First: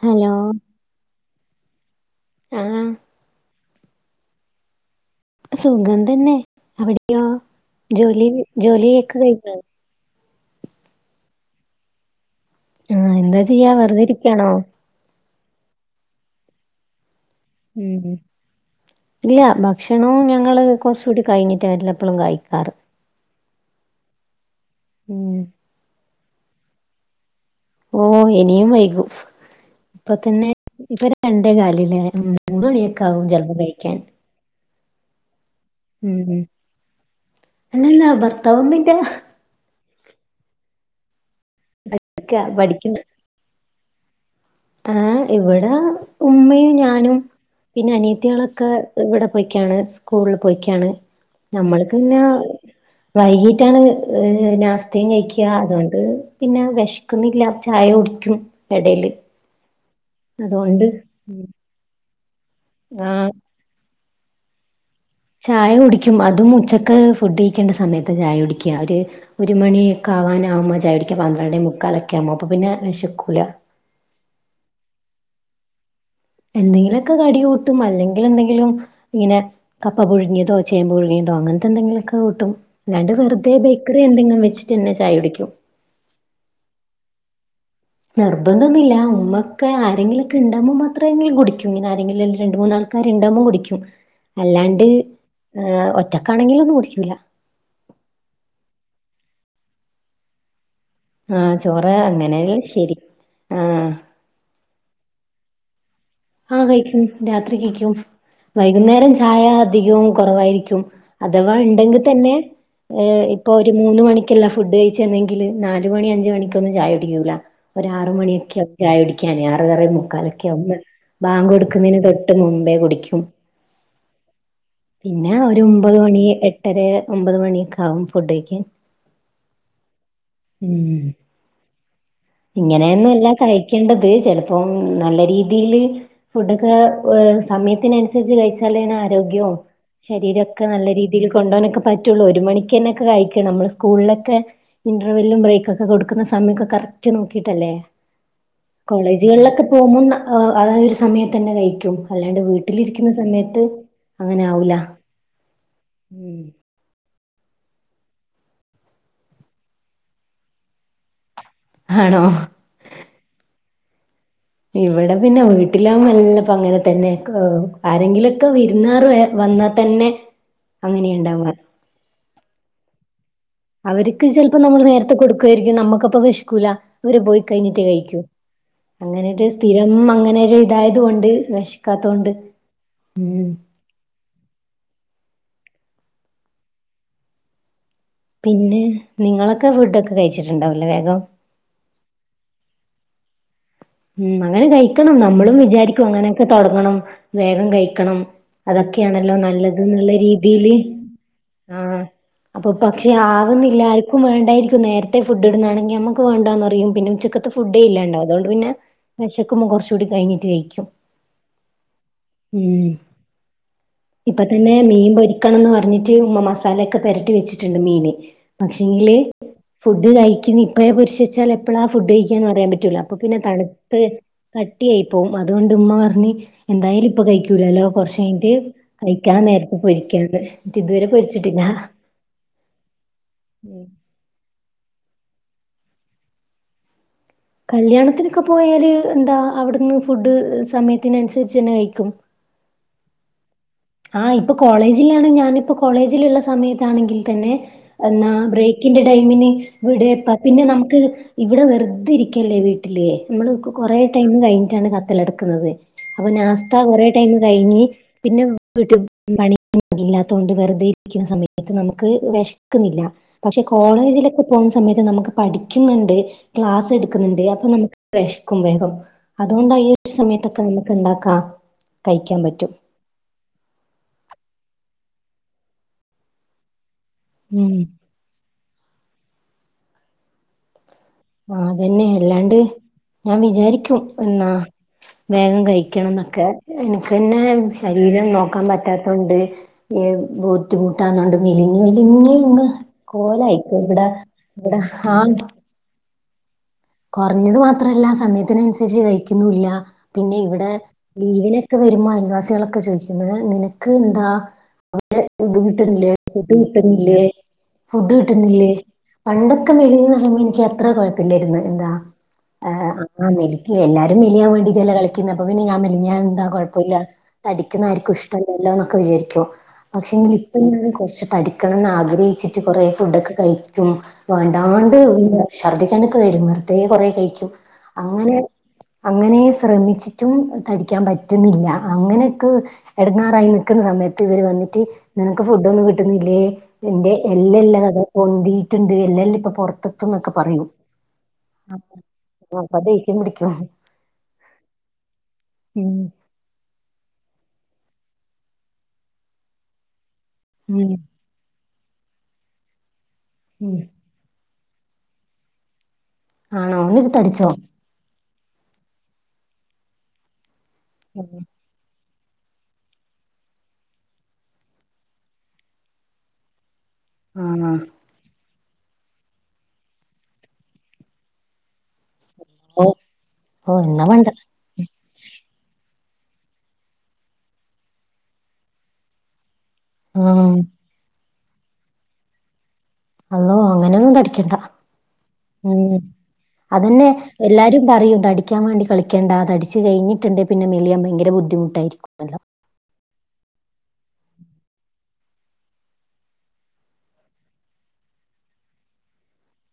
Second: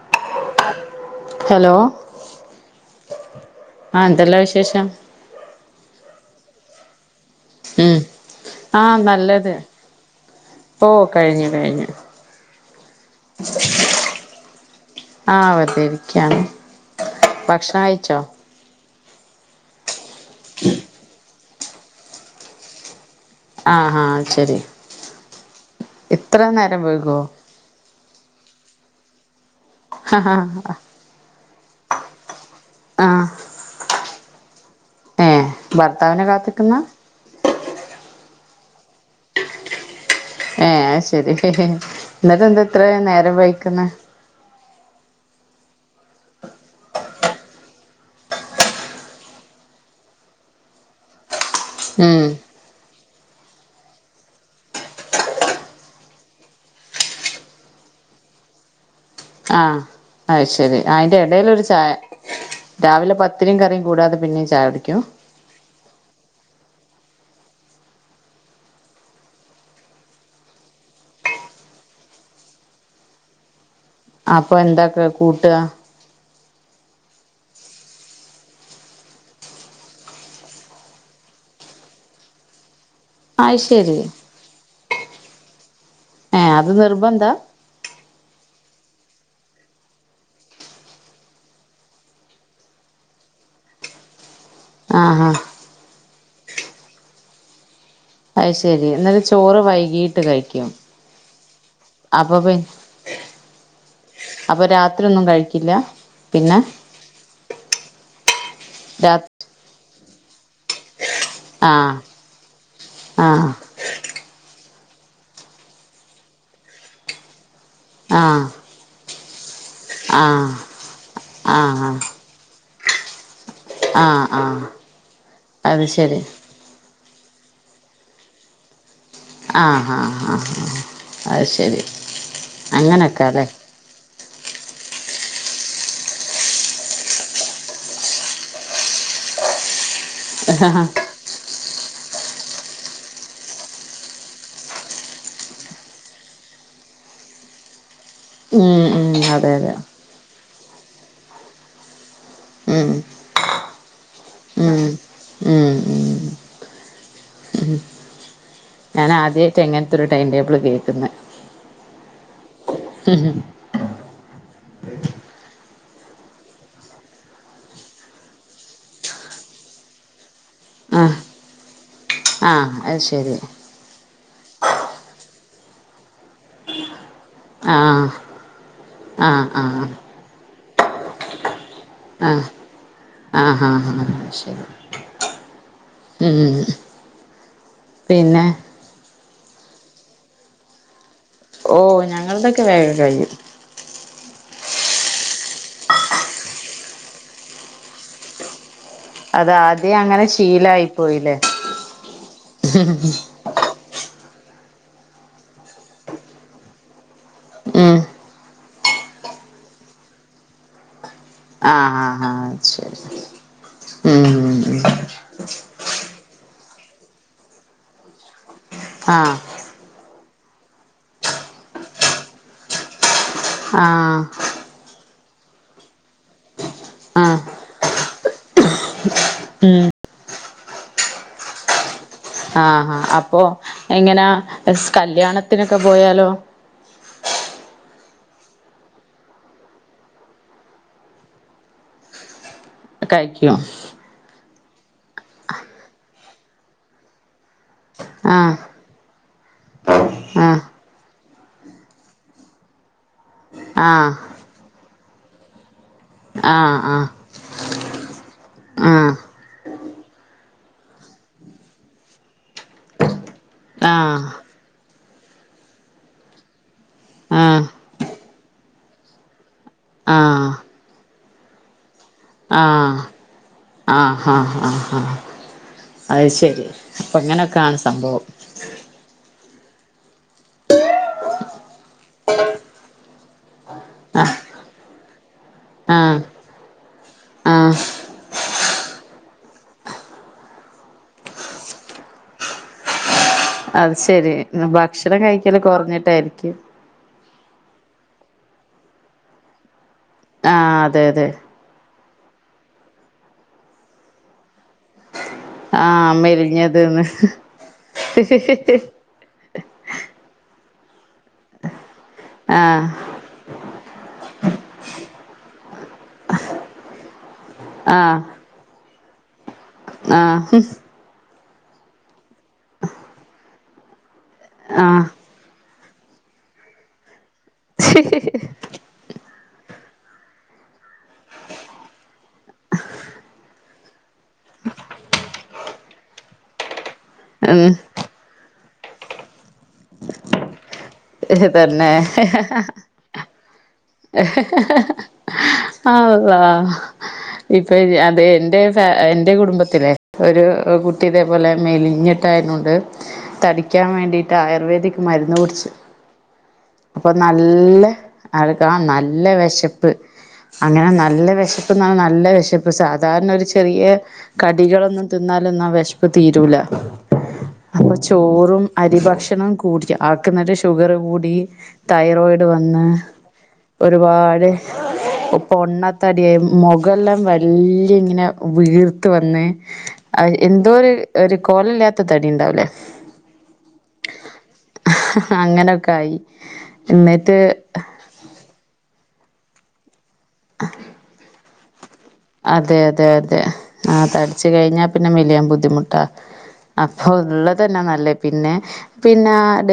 Hello hello ആഹ് ആ ന്തല്ലാ വിശേഷം സുഖം തന്നെ അവിടെയൊ ഉം ജോലി ജോലിക്ക കഴിഞ്ഞ ഓഹ് കഴ്‌ഞ്ഞു, കഴ്‌ഞ്ഞു. ആഹ് എന്താ ചെയ്യാ വെറുതെ ഇരിക്കാണോ? ആഹ് വെർതെരിക്കാണ്. ബഗ് ഉം ഉം ഇല്ല ഭക്ഷണോം ഞങ്ങൾ കൊർചൂടി കഴിഞ്ഞിട്ട എല്ലപ്പഴും കഴിക്കാറ്. ആഹ് അഹ് ശെരി. ഉം ഇത്രേ ന്നേരംവെയ്കോ? ഓഹ് ഇനിയും വൈകും ഇപ്പതന്നെ ഇപ്പൊ രണ്ടേ കാല് ലേ ഉം. മൂന്ന് ആ മണിയൊക്കാവും ചെൽപ്പം കഴിക്കാൻ. ഏ ഭർത്താവിനെ കാത്ത്ക്ക്ന്ന? അല്ലല്ലാ ഭർത്താവൊന്നില്ല. ഏഹ് അഹ് ശെരി പഠിക്ക ഇന്നെട്ടെന്താ പഠിക്കുന്ന ഇത്രേം ന്നേരം വൈകിക്കുന്നെ? ഏഹ് ഇവിടെ ഉമ്മിഞാനും പിന്നെ അനീത്തികളൊക്കെ ഇവടെ പോയ്ക്കാണ് സ്കൂളിൽ പോയിക്കാണ്. ഞമ്മൾക്ക്ന്നെ ഉം വൈകിട്ടാണ് ഏഹ് നാസ്തിം കഴിക്ക അതുകൊണ്ട് പിന്നെ വെഷ്ക്കുന്നില്ല ചായ കുടിക്കും എടേല്. ആഹ് അത് ശെരി അയിന്റെ എടേലൊരു ചായ രാവിലെ ആഹ് പത്തിരിം കറിം കൂടാതെ പിന്നിം ചായകുടിക്കും ചായ കുടിക്കും അതും ഉച്ചക്ക് ഫുഡ് കഴിക്കേണ്ട സമയത്താചായ കുടിക്ക ഒര് ഒര് മണിക്കെ ആവാനാവുമ്പോ ചായ കുടിക്കും പന്ത്രണ്ട് മുക്കാലൊക്കെ ആവുമ്പോ അപ്പൊ പിന്നെ വെഷക്കൂല. അപ്പൊ എന്തൊക്കെ കൂട്ടാ എന്തെങ്കിലൊക്കെ കടി കൂട്ടും അല്ലെങ്കിൽ എന്തെങ്കിലും ഇങ്ങനെ കപ്പ പുഴുങ്ങിയതോ ചേമ്പ് പുഴുയതോ അങ്ങൻത്തെ എന്തെങ്കിലുമൊക്കെ കൂട്ടും. അല്ലാണ്ട് വെർതെ അത് ശരി ബേക്കറി എന്തെങ്കിലും വെച്ചിട്ടെ ന്നെ ചായ കുടിക്കും. ഏഹ് അത് നിർബന്ധാ? നിർബന്ധൊന്നുമില്ല ഉമ്മക്കെ ആരെങ്കിലൊക്കെ ഇണ്ടാമ്പോൾ മാത്രമേെങ്കിലും കുടിക്കും ഇങ്ങനെ ആരെങ്കിലും രണ്ട് മൂന്നാൾ ക്കാര് ഇണ്ടാവുമ്പോകുടിക്കും. [inaudible] അല്ലാണ്ട് ആഹാ ഏ ഒറ്റക്കാണെങ്കിലൊന്നും കുടിക്കൂല. അഹ് ശെരി ഇന്നെട്ട് ചോറ് വൈകീട്ട് കഴിക്കും. ആഹ് ചോറ് അപ്പൊ പി അങ്ങനെങ്കി ശെരി ആഹ്. അപ്പൊ രാത്രി ഒന്നും കഴിക്കില്ല. പിന്നെ ആഹ് കഴിക്കും രാത്രി കഴിക്കും വൈകുന്നേരം രാ ചായ അധികം കുറവായിരിക്കും. അഥവാ ആഹ് ഇണ്ടെങ്കി തെന്നെ ആഹ് ഇപ്പോ ഒര് മൂന്ന് മണിക്കല്ല ഫുഡ് കഴിച്ചെന്നെങ്കില് ന്നാല് മണി അഞ്ചുമണിക്കൊന്നും ചായകുടിക്കൂല. ഒര് ആർ ആഹ് മണിയൊക്കെ ആകും ചായ കുടിക്കാന് ആർ ആറേ ആഹ് മുക്കാലൊക്കെവും ബാങ്ക് ആഹ് കൊടുക്കുന്നതിനെ തൊ ട്ട് മുമ്പേ കുടിക്കും. ആഹ്, ആഹ്. പിന്നെ അത് ഒര്ഒമ്പത് ശരി മണി എട്ടെര ഒമ്പത് മണിയൊക്കെ ആകും ഫുഡയ്ക്കാൻ. ആഹ്, ആഹ ആഹ്, അത് ശെരി. ഇങ്ങനെയൊന്നുംഅല്ല കഴിക്കേണ്ടത് ചിലപ്പോം ന്നല്ലെ രീതിയില് ഫുഡൊക്കെ ഹ് സമയത്തിനനുസരിച്ച് കഴിച്ചാലെ ആരോഗ്യവും ശരീരമൊക്കെ ന്നല്ലെ രീതി രീതിയില് കൊണ്ടോവാനൊക്കെ പറ്റൊള്ളൂ ഒരു മണിക്കെന്നെ ഒക്കെ കഴിക്കണം ന്നമ്മൾ സ്കൂളിലൊക്കെ ഇന്റർവെല്ലും ബ്രേക്കൊക്കെ കൊടുക്കുന്ന സമയമൊക്കെ കറക്റ്റ് നോക്കിട്ടല്ലേ? ഉം ഉം അതെ കോളേജുകളിലൊക്കെ അതെ പോക്മ്പോ ന്ന ആഹ് അതൊരു സമയത്ത് തെന്നെ കഴിക്കും അല്ലാണ്ട് ഉം വീട്ടിലിരിക്കുന്ന സമയത്ത് അങ്ങനെ ഉം ആവൂല. ഉം ഉം ഉം. ഞാനാദ്യയിട്ട ഇങ്ങൻത്തൊരു ടൈംടേബിൾ കേൾക്കുന്നേ ആണോ? മ് ഇവിടെ പിന്നെ വീട്ടിലാമ്പം എല്ലാ അങ്ങനെ തന്നെ ക്ക് ആരെങ്കിലൊക്കെ വിരുന്നാർ വേ വന്നാ ത്തന്നെ ആഹ് അങ്ങനെയുണ്ടാവ ആഹ് അത് ശരി. അവർക്ക് ചെലപ്പോ നമ്മൾ നേരത്തെ കൊടുക്കുവായിരിക്കും നമ്മുക്കപ്പം വെഷക്കൂല അവര് പോയി കഴിഞ്ഞിട്ട് ആഹ് കഴിക്കു അങ്ങനെ ആഹ് ഒരു ആഹ് സ്ഥിരം അങ്ങനെ ഒരു ഇതായത് കൊണ്ട് വെശക്കാത്തോണ്ട് ആഹ് ആഹ് ഹാ- ഹാ ശരി ഉം ഉം ഉം പിന്നെ നിങ്ങളൊക്കെ ഫുഡൊക്കെ കഴിച്ചിട്ടുണ്ടാവല്ലേ വേഗം ഓ ഞ ങ്ങൾടെക്കെ വേഗം കഴിയും. ഉം അങ്ങനെ കഴിക്കണം നമ്മളും വിചാരിക്കും അങ്ങനെയൊക്കെ തൊടങ്ങണം വേഗം കഴിക്കണം അതൊക്കെയാണല്ലോ അത് നല്ലത് ആദ്യം ന്നുള്ള അങ്ങനെ രീതിയില്. ശീലായി പോയില്ലേ ആഹ് അപ്പൊ പക്ഷെ ആകുന്നില്ലാര് ക്കും വേണ്ടായിരിക്കും നേരത്തെ ഫുഡ് ഇടുന്നാണെങ്കി നമുക്ക് വേണ്ടാന്നറിയും പിന്നെ ഉച്ചക്കത്തെ ഫുഡേ ഉം ഇല്ലാണ്ടാവും അതോണ്ട് പിന്നെ വെശക്കുമ്പോ കൊറച്ച് കൂടി കഴിഞ്ഞിട്ട് കഴിക്കും. ആഹ് ആഹ് ആഹ് ശരി ഇപ്പ ഉം തന്നെ മീൻ പൊരിക്കണംന്ന് പറഞ്ഞിട്ട് ഉമ്മ മസാലയൊക്കെ പെരട്ടി വെച്ചിട്ടുണ്ട് മീന്. പക്ഷെങ്കില് ആഹ് ഫുഡ് കഴിക്കുന്ന് ഇപ്പഴേ പൊരിച്ച് വെച്ചാൽ എപ്പഴാ ഫുഡ് കഴിക്കാന്ന് പറയാൻ പറ്റൂല അപ്പൊ പിന്നെ തണ് ത്ത് ആഹ് കട്ടിയായി പോവും. അതുകൊണ്ട് ഉമ്മ പറഞ്ഞ് എന്തായാലും ഇപ്പ ആഹ് കഴിക്കൂലല്ലോ കൊറച്ച് കഴിഞ്ഞിട്ട് കഴിക്കാൻ നേരത്ത് പൊരിക്കാന്ന്. ന്ന്ട്ടിതുവരെ പൊരിച്ചിട്ടില്ലാ. ആഹ് ഹാ അപ്പോ എങ്ങനാ സ്കല്യാണത്തിനൊക്കെ പോയാലോ. കല്യാണത്തിനൊക്കെ പോയാല് എന്താ അവിടുന്ന് ഫുഡ് സമയത്തിനൻസരിച്ചെന്നെ കഴിക്കും. കഴിക്കും. ആഹ് ഇപ്പൊ കോളേജിലാണ് ഞാനിപ്പോ കോളേജിലുള്ള സമയത്താണെങ്കിൽ തന്നെ എന്നാ ആഹ് ബ്രേക് കിന്റെ ടൈമിന് ഇവിടെ പ ആഹ് പിന്നെ നമുക്ക് ഇവിടെ വെറുതെ ഇരിക്കല്ലേ വീ ട്ടില് നമ്മള് കൊ കൊറേ ആഹ് ടൈം കഴിഞ്ഞിട്ടാണ് കത്തല്ല എടുക്കുന്നത്. അപ്പൊ നാസ്ത ആഹ് കൊറെ ടൈം കഴിഞ്ഞ് പിന്നൊ വീട്ടി ആഹ് പണിയൊന്നും ഇല്ലാത്തോണ്ട് വെറുതെ ഇരിക്കുന്ന സമയത്ത് നമുക്ക് വെശ്ക്കുന്നില്ല. പക്ഷെ ആഹ് കോളേജിലൊക്കെ പോവ്ന്ന സമയത്ത് നമുക്ക് പഠിക്ക്ന്ന്ണ്ട്. ക്ലാസെട്ക്ക്ന്ന്ണ്ട് അപ്പം നമുക്ക് വെശ്ക്കും വേഗം. അതുകൊണ്ടാ ഈ ഒരു ആഹ് ആഹ് ആഹ് സമയത്തൊക്കെ നമുക്ക് ണ്ടാക്കാ. ആഹ് ആഹ് ഹാ ഹാ ഹാ അയ് ശരി. അപ്പൊ ഇങ്ങനൊക്കാണ് ഉം സംഭവം. ആഹ് അതന്നെ എല്ലാണ്ട് ഞാൻ വിചാരിക്കും ആ എന്നാ വേഗം ആ കഴിക്കണംന്നൊക്കെ എനിക്ക് തന്നെ ആ ശരീരം നോക്കാൻ പറ്റാത്തോണ്ട് ഏഹ് ബുദ്ധിമുട്ടാന്നൊണ്ട് മെലിഞ്ഞ് മെലിഞ്ഞ് ങ്ങ് കോലായി ഇപ്പം. ഇവിടെ ഇവിടെ ആഹ് കൊർഞ്ഞിട്ടായിരിക്കും. കൊറഞ്ഞത് മാത്രവല്ല സമയത്തിനനുസരിച്ച് കഴിക്കുന്നൂ ഇല്ല. പിന്നെ ആ ഇവിടെ അതെ അതെ ലീവിന് ക്കെ വരുമ്പോ അയൽവാസ്യേളൊക്കെ ചോദിക്കും ന്ന് നിനക്ക് ന്താ അവിടെ ഇത് ആ കിട്ടുന്നില്ലേ ഫുഡ് മെലിഞ്ഞത്ന്ന് കിട്ടുന്നില്ലേ ഫുഡ് കിട്ടുന്നില്ലേ പണ്ടൊക്കെ മെലിഞ്ഞ് ന്ന് പറയുമ്പം എനിക്ക് അത്ര കൊഴപ്പല്ലേര്ന്ന്. എന്താ ആ ഏഹ് ആഹ് മെലിക്ക് എല്ലാരും മെലിയാൻ വേണ്ടീട്ടല്ലേ കളിക്കുന്നെ അപ്പ പിന്നെ ഞാൻ മെലിഞ്ഞാലെന്താ കൊഴപ്പയില്ല. തടിക്കുന്ന ആ ആര്ക്കും ഇഷ്ടല്ലല്ലോ എന്നൊക്കെ വിചാരിക്കും ആ പക്ഷെങ്കിൽ ഇപ്പം ഞാന് കൊറച്ച് തടി ക്കണംന്ന് ആഗ്രഹിച്ചിട്ട് കൊറേ ഫുഡൊക്കെ കഴിക്കും. ആ വേണ്ടാണ്ട് [unintelligible] ഛർദ്ദിക്കാനൊക്കെ വരും വെറുതെ കൊറെ കഴിക്കും. അങ്ങനെ അങ്ങനേ ശ്രമിച്ചിട്ടും തടിക്കാൻ പറ്റുന്നില്ല. അങ്ങനെയൊക്ക് എടങ്ങാറായി നിക്കുന്ന സമയത്ത് ഇവര് വന്നിട്ട് നിനക്ക് ഫുഡോന്നും കിട്ടുന്നില്ലേ നിന്റെ ഉം എല്ലെല്ലാം ഇതാ പൊന്തീട്ടുണ്ട് എല്ലെല്ലാം ഇപ്പൊ പൊറത്തെത്തുംന്നൊക്കെ പറയും. എഹ് തന്നെ. ദേസ്യം പിടിക്കും. ഉം ആ ളളാഹ്. ഇപ്പൊ അതെ എന്റെ ഫ എന്റെ കുടുംബത്തിലെ ഒരു ഉം കുട്ടി ഇതേപോലെ മെലിഞ്ഞിട്ടായിരുന്നോണ്ട് ഉം തടിക്കാൻ വേണ്ടി ട്ടായുർവേദിക് മരുന്ന് കുടിച്ച്. ആണോ എന്നിട്ട് അപ്പം തടിച്ചോ? നല്ല ആൾക്കാണെ നല്ല വെശപ്പ് അങ്ങനെ നല്ല ഉം വെശ പ്പന്നാണ് നല്ല വെശപ്പ്. സാധാരണ ഒരു ചെറിയ. കടികളൊന്നും തിന്നാലൊന്നും ആ വെശപ്പ് തീരൂല. ആഹ്. അപ്പൊ ചോറും അരി ഭക്ഷണം കൂടിറ്റ് ആക്ക്‌ന്നലെ ഷുഗറ് കൂടി. തൈറോയിഡ് വന്ന് ഒരുപാട്. ഉം പൊണ്ണത്തടിയായി മുഖല്ലാം വല്യ ഇങ്ങനെ വീർത്ത് വന്ന്. ആ ഉം എന്തോ ഒര് ഒരു കോല ഇല്ലാത്ത തടി ഇണ്ടാവൂലേ. അള്ളോ അങ്ങനൊന്നും തടിക്കണ്ട. അങ്ങനൊക്കെ ഉം ആയി അതന്നെ എന്നിട്ട് എല്ലാരും പറയും തടി. തടിക്കാൻ വേണ്ടി കളിക്കണ്ട തടിച്ച് കഴിഞ്ഞ്ട്ട്ണ്ടെ പിന്നെ മെലിയാൻ ഭയങ്കര ബുദ്ധിമുട്ടായിരിക്കും. നല്ല അതെ, അതെ, അതെ ആഹ് തടിച്ച് കഴിഞ്ഞാ പിന്നെ മെലിയാൻ ബുദ്ധിമുട്ടാ. അപ്പോ ഉള്ളത് ന്ന നല്ലെ പിന്നെ. പിന്നെ ഡ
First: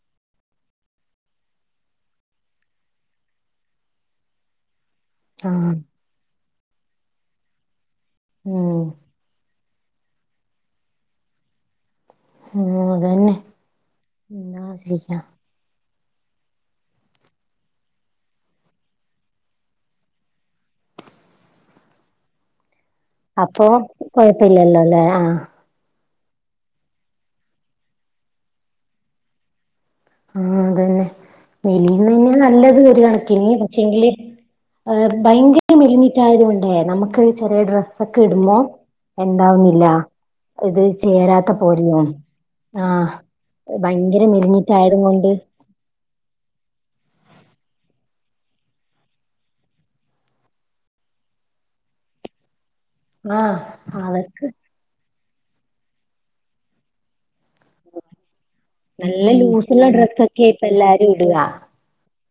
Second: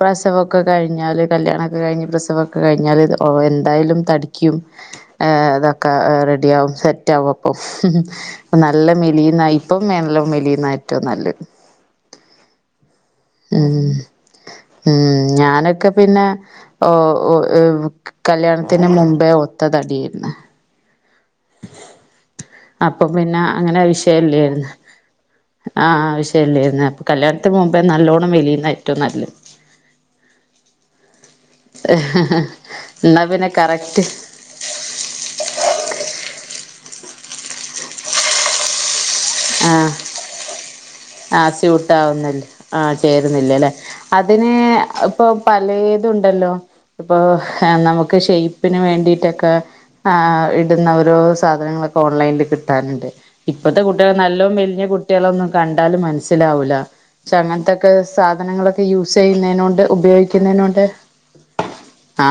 പ്രസവോക്കെ കഴിഞ്ഞാല് കല്യാണോക്കെ കഴിഞ്ഞ് പ്രസവോക്കെ കഴിഞ്ഞാലിത്. ഓ എന്തായാലും തടിക്കും. ആ ആഹ് അതൊക്കെ റെഡിയാവും സെറ്റാവും അപ്പം ഉം നല്ല മെലിയുന്നയി. ഇപ്പം മെനലാവും മെലിയുന്ന ഏറ്റവും നല്ലത്. ഉം അതന്നെ ഉം എന്നാ ഉം ശരിയാ. ഞാനൊക്കെ. പിന്നെ ഓ ഒ കല്യാണത്തിന് മുമ്പേ ഒത്തതടിയിരുന്നു. അപ്പൊ പിന്നെ അപ്പൊ അങ്ങനെ വിഷയല്ലേരുന്നു. കൊഴപ്പില്ലല്ലോ അല്ലേ ആഹ് ആഹ് ആവശ്യംല്ലുന്ന് അപ്പൊ കല്യാണത്തിന് മുമ്പേ നല്ലോണ്ണം മെലിയുന്ന ഏറ്റവും നല്ലത്. ആഹ് അതന്നെ മെലിന്നന്നെയ നല്ലത് ഒര് എന്നാ പിന്നെ കണക്കിന് കറക്റ്റ് പക്ഷെങ്കില്. ഭയങ്കര മെലിഞ്ഞിറ്റായത് കൊണ്ടേ നമുക്ക് ചെറിയ ഡ്രസ്സൊക്കെ ഇടുമ്പോ. എന്താവുന്നില്ല ഇത് ചേ ആ സ്യൂട്ടാവുന്നിണ്ട് ആ ചേരുന്നില്ലേ അല്ലേ ഭയങ്കര അതിന് മെലിഞ്ഞിട്ടായത് ഇപ്പൊ കൊണ്ട് പ പലേതുണ്ടല്ലോ ഇപ്പൊ നമുക്ക് ഷെയ്പ്പിന് വേണ്ടിട്ടൊക്കെ. ആ ഇടുന്ന ഓരോ സാധനങ്ങളക്കെ ഓൺലൈനിൽ കിട്ടാനുണ്ട്. ആഹ് ഇപ്പത്തെ കുട്ടികൾ അവർക്ക് നല്ലോ മെലിഞ്ഞ കു കുട്ട്യോളൊന്നും കണ്ടാലും മനസിലാവുല. പക്ഷെ അങ്ങനത്തൊക്കെ സാധനങ്ങള്. യൂസ് നല്ല ചെയ്യുന്നെനൊണ്ട്, ലൂസുള്ള ഡ്രസ്സൊക്കെയാ ഇപ്പ ഉപയോഗിക്കുന്നെനൊണ്ട് ആ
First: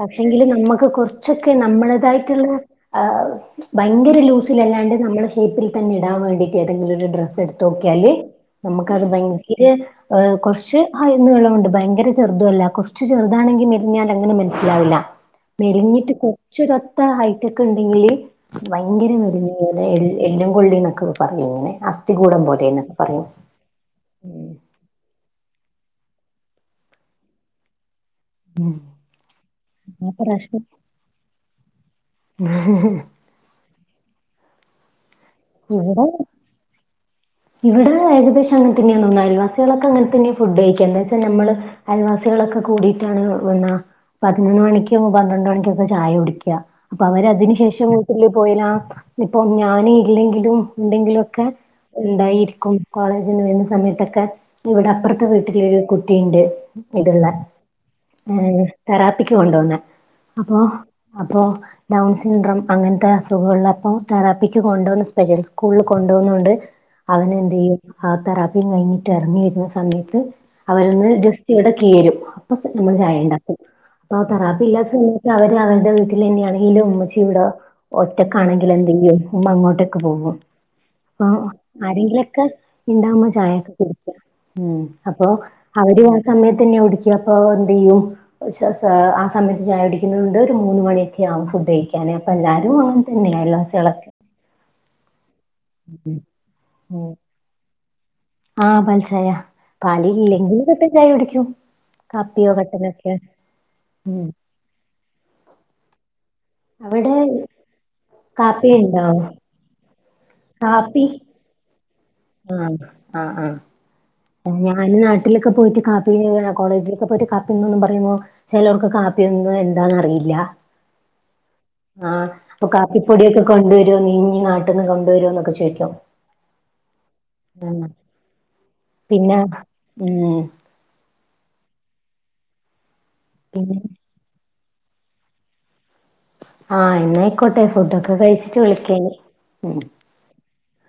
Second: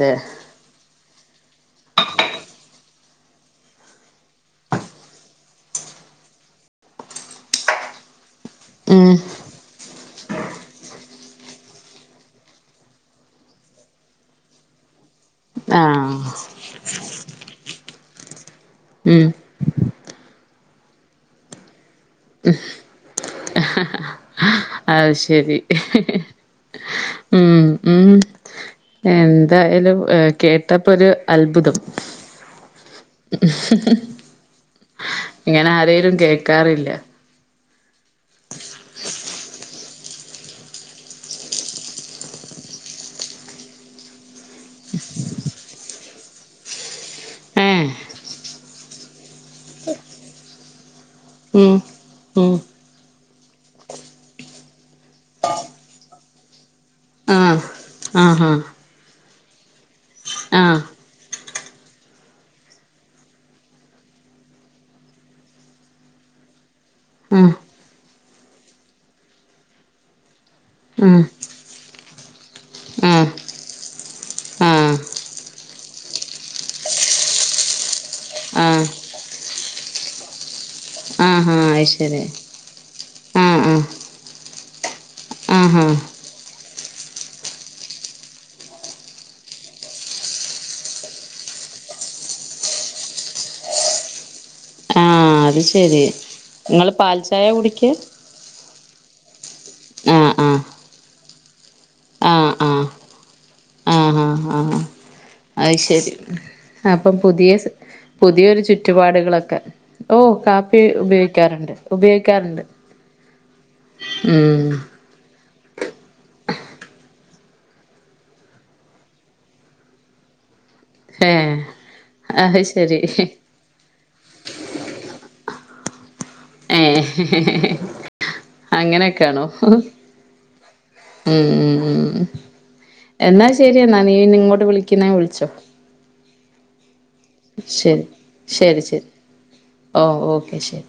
പക്ഷെങ്കിലും നമുക്ക് കുറച്ചൊക്കെ നമ്മളേതായിട്ടുള്ള ആ ഭയങ്കര ലൂസിലല്ലാണ്ട് നമ്മുടെ ഷേപ്പിൽ തന്നെ ഇടാൻ വേണ്ടിയിട്ട് ഏതെങ്കിലും ഒരു ഡ്രസ്സ് എടുത്തോക്കിയാല്. നമുക്കത് ഉം ഭയങ്കര. ഏ കുറച്ച് ഹൈന്നീളോണ്ട് ഭയങ്കര ചെറുതുഅല്ല കുറച്ച് ചെറുതാണെങ്കി മെലിഞ്ഞാലങ്ങനെ മെലി മനസ്സിലാവില്ല മെലിഞ്ഞിട്ട് ആഹ് കൊർച്ചൊരൊത്ത ഹൈറ്റക്കെണ്ടെങ്കില്. ഭയങ്കര ഉം മെലിഞ്ഞിരുന്നാലേ എ എല്ലും കൊള്ളി എന്നൊക്കെ പറയും ഇങ്ങനെ അസ്ഥികൂടം പോലെ എന്നൊക്കെ പറയും. അത് ശരി. ഉം ഉ. എന്തായാലും ആ ഏ പ്രശ്നം കേട്ടപ്പോരു അത്ഭുതം. [unintelligible] ഇങ്ങനെ ആരേലും ഇവിടെ കേക്കാറില്ല. ഇവിടെ ഏകദേശ അങ്ങനെതന്നെയാണ് ഒന്ന് അയൽവാസികളക്കെങ്ങനെ തന്നെയ ഫുഡ് കഴിക്ക എന്താച്ചാ ഞമ്മള്. അയൽവാസികളൊക്കെ കൂടിയിട്ടാണ് വന്നാ. പതിനൊന്ന് മണിക്കും പന്ത്രണ്ട് മണിക്കൊക്കെ ചായ കുടിക്ക. അപ്പൊ അവരതിന് ശേഷം ഏഹ് വീട്ടില് പോയല ഇപ്പൊ ഞാന് ഇല്ലെങ്കിലും ഉണ്ടെങ്കിലും. ഒക്കെ ഉം ഉം ഉണ്ടായിരിക്കും. കോളേജിന്ന് വരുന്ന സമയത്തൊക്കെ ഇവിടെ അപ്പുറത്തെ വീട്ടിലൊരു കുട്ടിയുണ്ട്. ഇതുള്ള ആഹ് ഏ ആഹാ തെറാപ്പിക്ക് കൊണ്ട് പോന്നെ അപ്പോ. ആഹ് അപ്പോ ഡൗൺ സിൻഡ്രം അങ്ങനത്തെ അസുഖോള്ളപ്പോ തെറാപ്പിക്ക്. കൊണ്ടോവുന്ന സ്പെഷ്യൽ സ്കൂളിൽ കൊണ്ടോവുന്നോണ്ട് അവന് ആഹ് എന്ത് ചെയ്യും. ആ തെറാപ്പിയും കഴിഞ്ഞിട്ട് എറങ്ങി വരുന്ന സമയത്ത് അവരൊന്ന് ജസ്റ്റ് ഇവടെ കേറും. ഫസ്റ്റ് നമ്മള് ആഹ് ചായേണ്ടാക്കും. അപ്പ തറാപ്പില്ലാത്ത ആഹ് സമയത്ത് അവര് അവരുടെ വീട്ടിലന്നെയാണെങ്കിലും ഉമ്മച്ചീവിടോ. ഒറ്റക്കാണെങ്കില് എന്തെയ്യും ഉമ്മ അങ്ങോട്ടൊക്കെ പോകും അപ്പ ആഹ് ആഹ് ആഹാ അത് ശരി ആരെങ്കിലൊക്കെ. ഇണ്ടാവുമ്പോ ആഹ് ചായൊക്കെ ആഹ് കുടിക്ക ഉം അപ്പോ ആഹാ അവര് ഹ സമയത്തന്നെ ഓടിക്ക. അപ്പൊ എന്ത് ചെയ്യും? ഉച്ച സ, ആ സമയത്ത് ചായ കുടിക്കുന്ന കൊണ്ട് ഒരു മൂന്ന് മണിയൊക്കെയാവും ഫുഡ് കഴിക്കാന്. അപ്പൊ എല്ലാരും അ പിന്നെ അയൽവാസിളക്കെ. ആഹ് അത് ശരി ഇങ്ങള് ഉം പാൽചായെ കുടിക്ക. ആഹ് പാൽ ചായ. പാല് ആഹ് ആഹ് ഇല്ലെങ്കില് കട്ടൻ ചായ കുടിക്കൂ. കാപ്പിയോ കട്ടനൊക്കെ ഉം. ആഹ അയ് ശരി അപ്പം അവിടെ പുതിയ പുതിയൊരു കാപ്പി ഇണ്ടാവോ ചുറ്റുപാടുകളൊക്കെ. ഓ കാപ്പി ഉപയോഗിക്കാറുണ്ട്. ഉപയോഗി ആഹ്, ആഹ്, ആഹ്. ഉം ഞാന് നാട്ടിലൊക്കെ പോയിട്ട് കാപ്പീ കോളേജിലൊക്കെ പോയിട്ട് കാപ്പിനന്നൊന്നും പറയുമ്പോ. ചെലോർക്ക് കാപ്പിയൊന്നും എന്താന്നറിയില്ല. ഏ ആഹ് അത് ഇപ്പൊ ശരി കാപ്പി പൊടിയൊക്കെ. കൊണ്ട് വരുവോ നീ ഇഞ്ഞി നാട്ടിന്ന് കൊണ്ടുവരോന്നൊക്കെ ചോയിക്കോ. ഏ പിന്നെ അങ്ങനെയൊക്കെയാണോ. ഉം ഉം ഉം എന്നാ പിന്നെ ശരിയെന്നാ നീ ഇനി ഇങ്ങോട്ട് വിളിക്കുന്നെ വിളിച്ചോ. ആഹ് എന്നയിക്കോട്ടെ ശരി ഫുഡൊക്കെ കഴിച്ചിട്ട് ശരി ശരി വിളിക്കഇനി ഉം. ഓ ഓക്കെ ശരി